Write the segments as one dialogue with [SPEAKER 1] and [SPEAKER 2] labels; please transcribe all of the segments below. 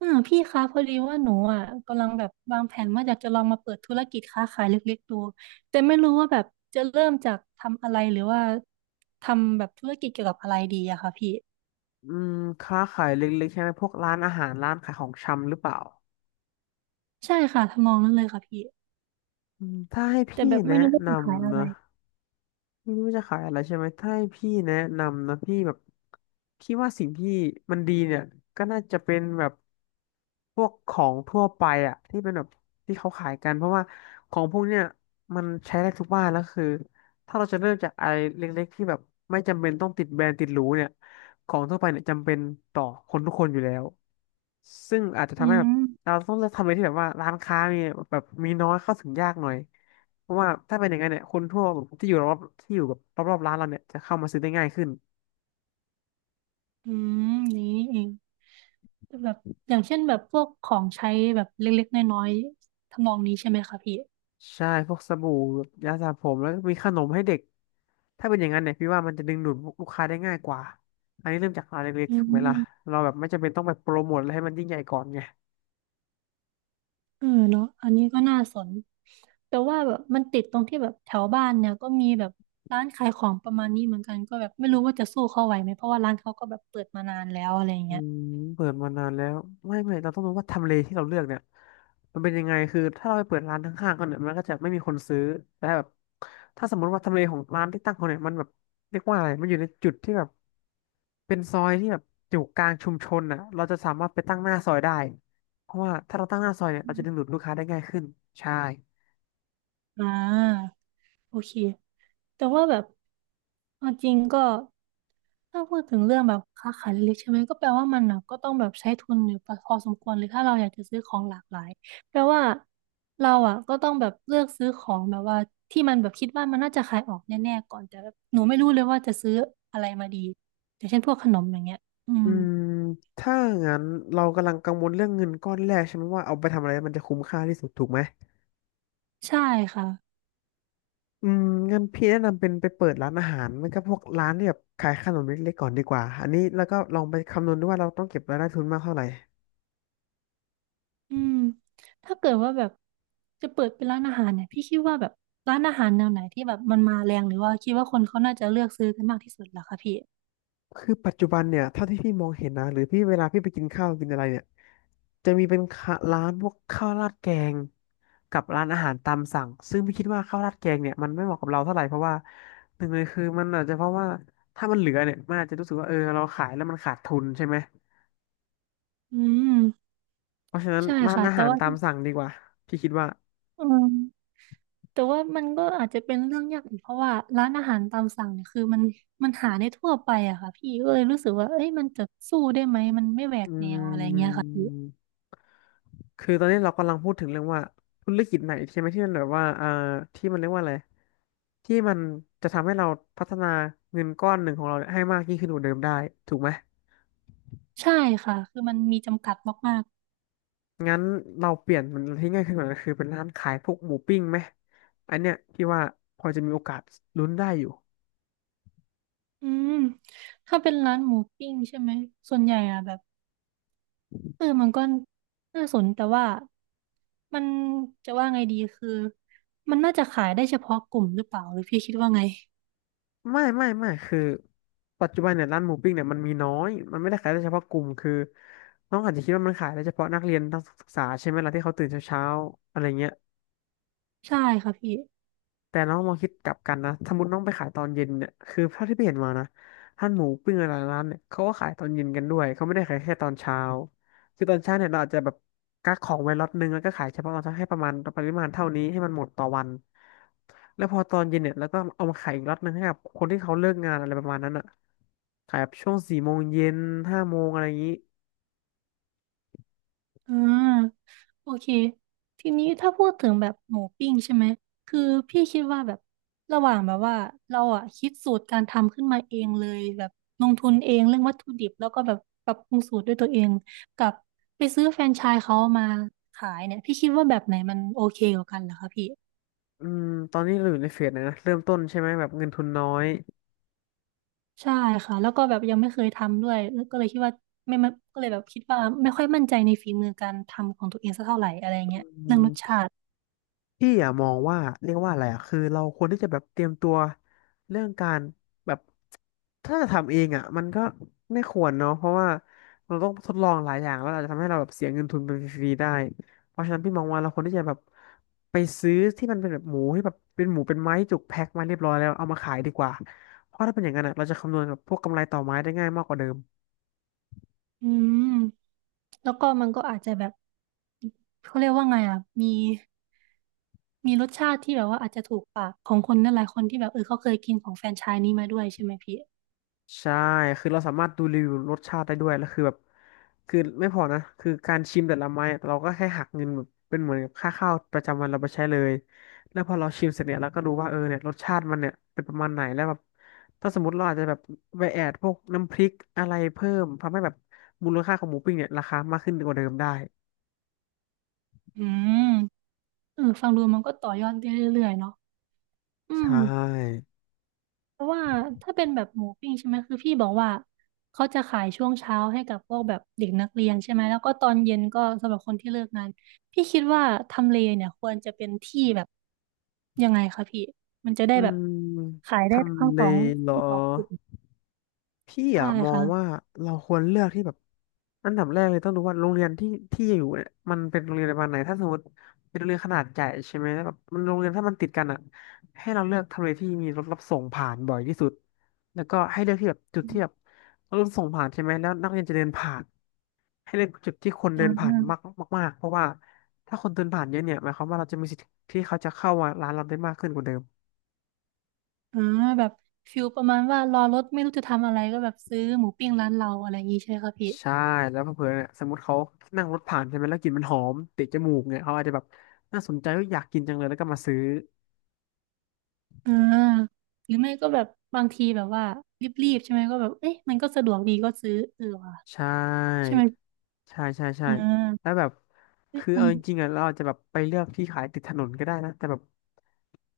[SPEAKER 1] พี่คะพอดีว่าหนูอ่ะกำลังแบบวางแผนว่าอยากจะลองมาเปิดธุรกิจค้าขายเล็กๆดูแต่ไม่รู้ว่าแบบจะเริ่มจากทำอะไรหรือว่าทำแบบธุรกิจเกี่ยวกับอะไรดีอะค่ะพี่
[SPEAKER 2] อืมค้าขายเล็กๆใช่ไหมพวกร้านอาหารร้านขายของชำหรือเปล่า
[SPEAKER 1] ใช่ค่ะทำนองนั้นเลยค่ะพี่
[SPEAKER 2] อืมถ้าให้
[SPEAKER 1] แต่
[SPEAKER 2] พี่
[SPEAKER 1] แบบไม่
[SPEAKER 2] แนะ
[SPEAKER 1] รู้ว่า
[SPEAKER 2] น
[SPEAKER 1] จะขาย
[SPEAKER 2] ำ
[SPEAKER 1] อะไร
[SPEAKER 2] นะ ไม่รู้จะขายอะไรใช่ไหมถ้าให้พี่แนะนำนะพี่แบบพี่ว่าสิ่งที่มันดีเนี่ยก็น่าจะเป็นแบบพวกของทั่วไปที่เป็นแบบที่เขาขายกันเพราะว่าของพวกเนี่ยมันใช้ได้ทุกบ้านแล้วคือถ้าเราจะเริ่มจากอะไรเล็กๆที่แบบไม่จำเป็นต้องติดแบรนด์ติดหรูเนี่ยของทั่วไปเนี่ยจำเป็นต่อคนทุกคนอยู่แล้วซึ่งอาจจะทำ
[SPEAKER 1] อื
[SPEAKER 2] ให้แบบ
[SPEAKER 1] ม
[SPEAKER 2] เราต้องเลือกทำอะไรที่แบบว่าร้านค้ามีแบบมีน้อยเข้าถึงยากหน่อย เพราะว่าถ้าเป็นอย่างนั้นเนี่ยคนทั่วที่อยู่รอบที่อยู่แบบรอบๆร้านเราเนี่ยจะเข้ามาซื้อได้ง่ายขึ้น
[SPEAKER 1] อืมนี้นี่เองแบบอย่างเช่นแบบพวกของใช้แบบเล็กๆน้อยๆทำนองนี้ใช่ไหมคะพี่
[SPEAKER 2] ใช่พวกสบู่ยาสระผมแล้วก็มีขนมให้เด็กถ้าเป็นอย่างนั้นเนี่ยพี่ว่ามันจะดึงดูดลูกค้าได้ง่ายกว่าอันนี้เริ่มจากร้านเล็ก
[SPEAKER 1] อื
[SPEAKER 2] ๆถูกไหมล่ะ
[SPEAKER 1] ม
[SPEAKER 2] เราแบบไม่จำเป็นต้องไปโปรโมทอะไรให้มันยิ่งใหญ่ก่อนไง
[SPEAKER 1] เออเนาะอันนี้ก็น่าสนแต่ว่าแบบมันติดตรงที่แบบแถวบ้านเนี่ยก็มีแบบร้านขายของประมาณนี้เหมือนกันก็แบบไม่รู้ว่าจะสู้เขาไหวไหมเพราะว่าร้านเขาก็แบบเปิดมานานแล้วอะไร
[SPEAKER 2] อื
[SPEAKER 1] เงี้ย
[SPEAKER 2] มเปิดมานานแล้วไม่เราต้องรู้ว่าทำเลที่เราเลือกเนี่ยมันเป็นยังไงคือถ้าเราไปเปิดร้านข้างๆกันเนี่ยมันก็จะไม่มีคนซื้อแต่แบบถ้าสมมติว่าทำเลของร้านที่ตั้งเขาเนี่ยมันแบบเรียกว่าอะไรมันอยู่ในจุดที่แบบ เป็นซอยที่แบบอยู่กลางชุมชนอ่ะเราจะสามารถไปตั้งหน้าซอยได้ เพราะว่าถ้าเราตั้งหน้าซอยเนี่ยเราจะดึงดูดลูกค้าได้ง่ายขึ้น ใช่
[SPEAKER 1] อ่า โอเค แต่ว่าแบบเอาจริงก็ถ้าพูดถึงเรื่องแบบค้าขายเล็กๆใช่ไหมก็แปลว่ามันนะก็ต้องแบบใช้ทุนอยู่พอสมควรเลยถ้าเราอยากจะซื้อของหลากหลายแปลว่าเราอ่ะก็ต้องแบบเลือกซื้อของแบบว่าที่มันแบบคิดว่ามันน่าจะขายออกแน่ๆก่อนแต่แบบหนูไม่รู้เลยว่าจะซื้ออะไรมาดีอย่างเช่นพวกขนมอย่างเงี้ยอื
[SPEAKER 2] อื
[SPEAKER 1] ม
[SPEAKER 2] มถ้างั้นเรากำลังกังวลเรื่องเงินก้อนแรกใช่ไหมว่าเอาไปทำอะไรมันจะคุ้มค่าที่สุดถูกไหม
[SPEAKER 1] ใช่ค่ะ
[SPEAKER 2] อืมงั้นพี่แนะนำเป็นไปเปิดร้านอาหารมันก็พวกร้านที่แบบขายขนมเล็กๆก่อนดีกว่าอันนี้แล้วก็ลองไปคำนวณดูว่าเราต้องเก็บรายได้ทุนมากเท่าไหร่
[SPEAKER 1] อืมถ้าเกิดว่าแบบจะเปิดเป็นร้านอาหารเนี่ยพี่คิดว่าแบบร้านอาหารแนวไหนที่แบบมันมาแรงหรือว่าคิดว่าคนเขาน่าจะเลือกซื้อกันมากที่สุดเหรอคะพี่
[SPEAKER 2] คือปัจจุบันเนี่ยเท่าที่พี่มองเห็นนะหรือพี่เวลาพี่ไปกินข้าวกินอะไรเนี่ยจะมีเป็นข้าร้านพวกข้าวราดแกงกับร้านอาหารตามสั่งซึ่งพี่คิดว่าข้าวราดแกงเนี่ยมันไม่เหมาะกับเราเท่าไหร่เพราะว่าหนึ่งเลยคือมันอาจจะเพราะว่าถ้ามันเหลือเนี่ยมันอาจจะรู้สึกว่าเออเราขายแล้วมันขาดทุนใช่ไหม
[SPEAKER 1] อืม
[SPEAKER 2] เพราะฉะนั้น
[SPEAKER 1] ใช่
[SPEAKER 2] ร้าน
[SPEAKER 1] ค่ะ
[SPEAKER 2] อา
[SPEAKER 1] แต่
[SPEAKER 2] หาร
[SPEAKER 1] ว่า
[SPEAKER 2] ตามสั่งดีกว่าพี่คิดว่า
[SPEAKER 1] อืมแต่ว่ามันก็อาจจะเป็นเรื่องยากอีกเพราะว่าร้านอาหารตามสั่งเนี่ยคือมันหาได้ทั่วไปอะค่ะพี่ก็เลยรู้สึกว่าเอ้ยมันจะสู้ได้ไหมมันไม่แหว
[SPEAKER 2] อื
[SPEAKER 1] กแนวอะไรเงี้ยค่ะพี่
[SPEAKER 2] ม คือตอนนี้เรากำลังพูดถึงเรื่องว่าธุรกิจไหนใช่ไหมที่มันแบบว่าที่มันเรียกว่าอะไรที่มันจะทำให้เราพัฒนาเงินก้อนหนึ่งของเราเนี่ยให้มากยิ่งขึ้นกว่าเดิมได้ถูกไหม
[SPEAKER 1] ใช่ค่ะคือมันมีจำกัดมาก
[SPEAKER 2] งั้นเราเปลี่ยนมันที่ง่ายขึ้นกว่านั้นคือเป็นร้านขายพวกหมูปิ้งไหมอันเนี้ยพี่ว่าพอจะมีโอกาสลุ้นได้อยู่
[SPEAKER 1] ๆอืมถ้าเป็นร้านหมูปิ้งใช่ไหมส่วนใหญ่อะแบบ เออมันก็น่าสนแต่ว่ามันจะว่าไงดีคือมันน่าจะขายได้เฉพาะกลุ่มหรือเปล่าหรือพี่คิดว่าไง
[SPEAKER 2] ไม่คือปัจจุบันเนี่ยร้านหมูปิ้งเนี่ยมันมีน้อยมันไม่ได้ขายได้เฉพาะกลุ่มคือน้องอาจจะคิดว่ามันขายได้เฉพาะนักเรียนนักศึกษาใช่ไหมล่ะที่เขาตื่นเช้าๆอะไรเงี้ย
[SPEAKER 1] ใช่ค่ะพี่
[SPEAKER 2] แต่น้องมองคิดกลับกันนะสมมติน้องไปขายตอนเย็นเนี่ยคือเท่าที่ไปเห็นมานะร้านหมูปิ้งอะไรร้านเนี่ยเขาก็ขายตอนเย็นกันด้วยเขาไม่ได้ขายแค่ตอนเช้าคือตอนเช้าเนี่ยเราอาจจะแบบกักของไว้ล็อตนึงแล้วก็ขายเฉพาะตอนเช้าให้ประมาณปริมาณเท่านี้ให้มันหมดต่อวันแล้วพอตอนเย็นเนี่ยแล้วก็เอามาขายอีกล็อตนึงให้กับคนที่เขาเลิกงานอะไรประมาณนั้นอ่ะขายแบบช่วง4 โมงเย็น 5 โมงอะไรอย่างนี้
[SPEAKER 1] อ่าโอเคทีนี้ถ้าพูดถึงแบบหมูปิ้งใช่ไหมคือพี่คิดว่าแบบระหว่างแบบว่าเราอ่ะคิดสูตรการทำขึ้นมาเองเลยแบบลงทุนเองเรื่องวัตถุดิบแล้วก็แบบปรับปรุงสูตรด้วยตัวเองกับไปซื้อแฟรนไชส์เขามาขายเนี่ยพี่คิดว่าแบบไหนมันโอเคกว่ากันเหรอคะพี่
[SPEAKER 2] อืมตอนนี้เราอยู่ในเฟสไหนนะเริ่มต้นใช่ไหมแบบเงินทุนน้อย
[SPEAKER 1] ใช่ค่ะแล้วก็แบบยังไม่เคยทำด้วยแล้วก็เลยคิดว่าไม่ไม่ก็เลยแบบคิดว่าไม่ค่อยมั่นใจในฝีมือการทำของตัวเองสักเท่าไหร่อะไร
[SPEAKER 2] อื
[SPEAKER 1] เงี้ยเรื่องรสชา
[SPEAKER 2] ม
[SPEAKER 1] ติ
[SPEAKER 2] พี่อะมองว่าเรียกว่าอะไรอะคือเราควรที่จะแบบเตรียมตัวเรื่องการแบบถ้าจะทำเองอะมันก็ไม่ควรเนาะเพราะว่าเราต้องทดลองหลายอย่างแล้วอาจจะทำให้เราแบบเสียเงินทุนไปฟรีๆได้เพราะฉะนั้นพี่มองว่าเราควรที่จะแบบไปซื้อที่มันเป็นแบบหมูที่แบบเป็นหมูเป็นไม้จุกแพ็คมาเรียบร้อยแล้วเอามาขายดีกว่าเพราะถ้าเป็นอย่างนั้นอะเราจะคำนวณกับพวกกำไรต่อไม้ได้ง่ายมากกว่าเดิม
[SPEAKER 1] อืมแล้วก็มันก็อาจจะแบบเขาเรียกว่าไงอ่ะมีรสชาติที่แบบว่าอาจจะถูกปากของคนนั่นหลายคนที่แบบเออเขาเคยกินของแฟรนไชส์นี้มาด้วยใช่ไหมพี่
[SPEAKER 2] ใช่คือเราสามารถดูรีวิวรสชาติได้ด้วยแล้วคือแบบคือไม่พอนะคือการชิมแต่ละไม้อะเราก็แค่หักเงินแบบเป็นเหมือนกับค่าข้าวประจำวันเราไปใช้เลยแล้วพอเราชิมเสร็จเนี่ยเราก็รู้ว่าเออเนี่ยรสชาติมันเนี่ยเป็นประมาณไหนแล้วแบบถ้าสมมติเราอาจจะแบบไปแอดพวกน้ำพริกอะไรเพิ่มทำให้แบบมูลค่าของหมูปิ้งเนี่ยราคามากขึ้นกว่าเดิมได้
[SPEAKER 1] อืมเออฟังดูมันก็ต่อยอดได้เรื่อยๆเนาะอื
[SPEAKER 2] ใช
[SPEAKER 1] ม
[SPEAKER 2] ่
[SPEAKER 1] เพราะว่าถ้าเป็นแบบหมูปิ้งใช่ไหมคือพี่บอกว่าเขาจะขายช่วงเช้าให้กับพวกแบบเด็กนักเรียนใช่ไหมแล้วก็ตอนเย็นก็สำหรับคนที่เลิกงานพี่คิดว่าทำเลเนี่ยควรจะเป็นที่แบบยังไงคะพี่มันจะได้
[SPEAKER 2] อื
[SPEAKER 1] แบบ
[SPEAKER 2] ม
[SPEAKER 1] ขาย
[SPEAKER 2] ท
[SPEAKER 1] ได้ทั้ง
[SPEAKER 2] ำเล
[SPEAKER 1] สอง
[SPEAKER 2] เหรอ
[SPEAKER 1] ทั้งสองกลุ่ม
[SPEAKER 2] พี่
[SPEAKER 1] ใช่
[SPEAKER 2] อะมอ
[SPEAKER 1] ค่ะ
[SPEAKER 2] งว่าเราควรเลือกที่แบบอันดับแรกเลยต้องดูว่าโรงเรียนที่อยู่เนี่ยมันเป็นโรงเรียนประมาณไหนถ้าสมมติเป็นโรงเรียนขนาดใหญ่ใช่ไหมแบบมันโรงเรียนถ้ามันติดกันอะให้เราเลือกทำเลที่มีรถรับส่งผ่านบ่อยที่สุดแล้วก็ให้เลือกที่แบบจุดที่แบบรถรับส่งผ่านใช่ไหมแล้วนักเรียนจะเดินผ่านให้เลือกจุดที่คน
[SPEAKER 1] อ่
[SPEAKER 2] เดินผ่านมาก
[SPEAKER 1] า
[SPEAKER 2] มากๆเพราะว่าถ้าคนเดินผ่านเยอะเนี่ยหมายความว่าเราจะมีสิทธิ์ที่เขาจะเข้ามาร้านเราได้มากขึ้นกว่าเดิม
[SPEAKER 1] อ่าแบบฟิลประมาณว่ารอรถไม่รู้จะทำอะไรก็แบบซื้อหมูปิ้งร้านเราอะไรอย่างนี้ใช่ไหมคะพี่
[SPEAKER 2] ใช่แล้วเผื่อๆเนี่ยสมมติเขานั่งรถผ่านใช่ไหมแล้วกลิ่นมันหอมติดจมูกเนี่ยเขาอาจจะแบบน่าสนใจว่าอยากกินจังเลยแล้วก็มาซื้อ
[SPEAKER 1] อ่าหรือไม่ก็แบบบางทีแบบว่ารีบๆใช่ไหมก็แบบเอ๊ะมันก็สะดวกดีก็ซื้อเออว่ะ
[SPEAKER 2] ใช่
[SPEAKER 1] ใช่ไหม
[SPEAKER 2] ใช่ใช่ใช่
[SPEAKER 1] อ่
[SPEAKER 2] แล้ว
[SPEAKER 1] า
[SPEAKER 2] แบบ
[SPEAKER 1] เอ๊ะ
[SPEAKER 2] คือ
[SPEAKER 1] ฟั
[SPEAKER 2] เอา
[SPEAKER 1] ง
[SPEAKER 2] จริงๆอ่ะเราอาจจะแบบไปเลือกที่ขายติดถนนก็ได้นะแต่แบบ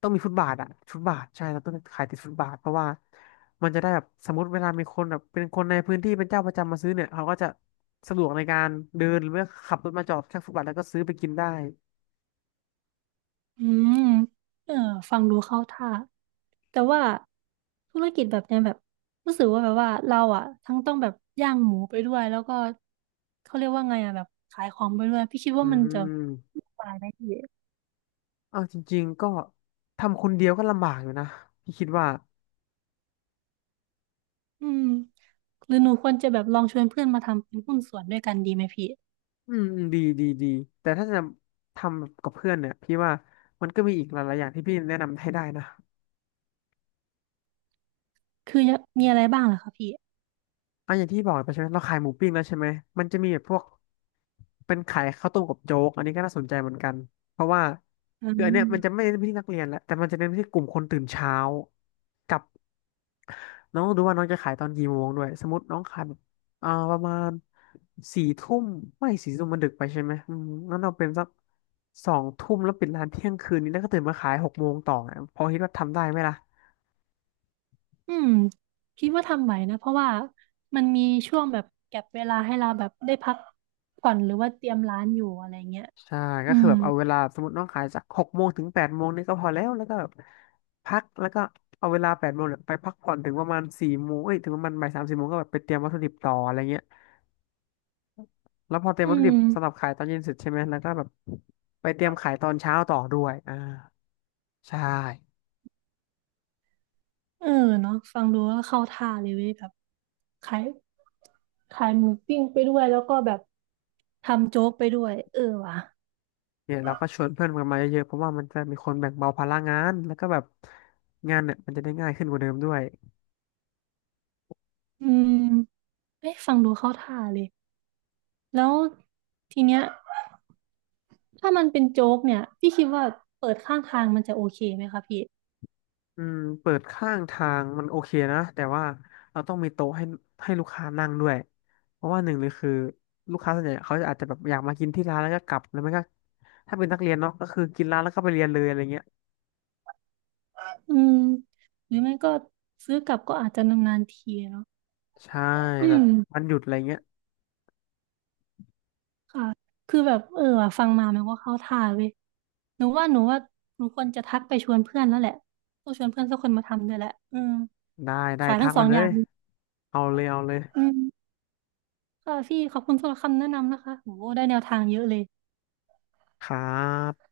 [SPEAKER 2] ต้องมีฟุตบาทอ่ะฟุตบาทใช่เราต้องขายติดฟุตบาทเพราะว่ามันจะได้แบบสมมติเวลามีคนแบบเป็นคนในพื้นที่เป็นเจ้าประจำมาซื้อเนี่ยเขาก็จะสะดวกในการเดินหรือว่าขับรถมาจอดข้างฟุตบาทแล้วก็ซื้อไปกินได้
[SPEAKER 1] อืมเออฟังดูเข้าท่าแต่ว่าธุรกิจแบบเนี้ยแบบรู้สึกว่าแบบว่าเราอ่ะทั้งต้องแบบย่างหมูไปด้วยแล้วก็เขาเรียกว่าไงอ่ะแบบขายของไปด้วยพี่คิด
[SPEAKER 2] อื
[SPEAKER 1] ว่ามันจะ
[SPEAKER 2] ม
[SPEAKER 1] วุ่นวายไหมพี่
[SPEAKER 2] เอาจริงๆก็ทำคนเดียวก็ลำบากอยู่นะพี่คิดว่า
[SPEAKER 1] อืมหรือหนูควรจะแบบลองชวนเพื่อนมาทำเป็นหุ้นส่วนด้วยกันดีไหมพี่
[SPEAKER 2] อืมอืมดีดีดีแต่ถ้าจะทำกับเพื่อนเนี่ยพี่ว่ามันก็มีอีกหลายๆอย่างที่พี่แนะนำให้ได้นะ
[SPEAKER 1] คือมีอะไรบ้างล่ะคะพี่
[SPEAKER 2] อ่ะอย่างที่บอกไปใช่ไหมเราขายหมูปิ้งแล้วใช่ไหมมันจะมีแบบพวกเป็นขายข้าวต้มกับโจ๊กอันนี้ก็น่าสนใจเหมือนกันเพราะว่า
[SPEAKER 1] อื
[SPEAKER 2] คืออันเนี้ยมันจะไม่
[SPEAKER 1] ม
[SPEAKER 2] เน้นไปที่นักเรียนละแต่มันจะเน้นไปที่กลุ่มคนตื่นเช้ากับ น้องต้องดูว่าน้องจะขายตอนกี่โมงด้วยสมมติน้องขายแบบประมาณสี่ทุ่มไม่สี่ทุ่มมันดึกไปใช่ไหมอืมงั้นเราเป็นสักสองทุ่มแล้วปิดร้านเที่ยงคืนนี้แล้วก็ตื่นมาขายหกโมงต่อไงพอคิดว่าทำได้ไหมล่ะ
[SPEAKER 1] อืมคิดว่าทำไหวนะเพราะว่ามันมีช่วงแบบแก็ปเวลาให้เราแบบได้พักผ่อนหรือว่าเตรียมร้านอยู่อะไรเงี้ย
[SPEAKER 2] ใช่
[SPEAKER 1] อื
[SPEAKER 2] ก็คือ
[SPEAKER 1] ม
[SPEAKER 2] แบบเอาเวลาสมมติน้องขายจากหกโมงถึงแปดโมงนี่ก็พอแล้วแล้วก็แบบพักแล้วก็เอาเวลาแปดโมงเนี่ยไปพักผ่อนถึงประมาณสี่โมงเอ้ยถึงประมาณบ่ายสามสี่โมงก็แบบไปเตรียมวัตถุดิบต่ออะไรเงี้ยแล้วพอเตรียม
[SPEAKER 1] อื
[SPEAKER 2] วัตถุดิบ
[SPEAKER 1] ม
[SPEAKER 2] สำหรับขายตอนเย็นเสร็จใช่ไหมแล้วก็แบบไปเตรียมขายตอนเช้าต่อด้วยอ่า ใช่
[SPEAKER 1] เออเนาะฟังดูก็เข้าท่าเลยเว้ยแบบขายขายหมูปิ้งไปด้วยแล้วก็แบบทำโจ๊กไปด้วยเออว่ะ
[SPEAKER 2] เนี่ยเราก็ชวนเพื่อนกันมาเยอะๆเพราะว่ามันจะมีคนแบ่งเบาภาระงานแล้วก็แบบงานเนี่ยมันจะได้ง่ายขึ้นกว่าเดิมด้วย
[SPEAKER 1] อืมเอ้ยฟังดูเข้าท่าเลยแล้วทีเนี้ยถ้ามันเป็นโจ๊กเนี่ยพี่คิดว่าเปิดข้างทางมันจะโอเคไหมคะพี่
[SPEAKER 2] อืมเปิดข้างทางมันโอเคนะแต่ว่าเราต้องมีโต๊ะให้ลูกค้านั่งด้วยเพราะว่าหนึ่งเลยคือลูกค้าส่วนใหญ่เขาอาจจะแบบอยากมากินที่ร้านแล้วก็กลับแล้วไม่ก็ถ้าเป็นนักเรียนเนาะก็คือกินร้านแล้วก็ไปเรียนเลยอะไรเงี้ย
[SPEAKER 1] อืมหรือไม่ก็ซื้อกลับก็อาจจะนานๆทีเนาะ
[SPEAKER 2] ใช่
[SPEAKER 1] อื
[SPEAKER 2] แบบ
[SPEAKER 1] ม
[SPEAKER 2] วันหยุดอะไรเงี้ย
[SPEAKER 1] ค่ะคือแบบเออว่ะฟังมามันก็เข้าท่าเว้ยหนูว่าหนูควรจะทักไปชวนเพื่อนแล้วแหละต้องชวนเพื่อนสักคนมาทำด้วยแหละอืม
[SPEAKER 2] ได้ได้
[SPEAKER 1] ขาย
[SPEAKER 2] ทั
[SPEAKER 1] ทั้
[SPEAKER 2] ก
[SPEAKER 1] งส
[SPEAKER 2] ไป
[SPEAKER 1] อง
[SPEAKER 2] เล
[SPEAKER 1] อย่า
[SPEAKER 2] ย
[SPEAKER 1] งเลย
[SPEAKER 2] เอาเลยเอาเลย
[SPEAKER 1] อืมค่ะพี่ขอบคุณสำหรับคำแนะนำนะคะโหได้แนวทางเยอะเลย
[SPEAKER 2] ครับ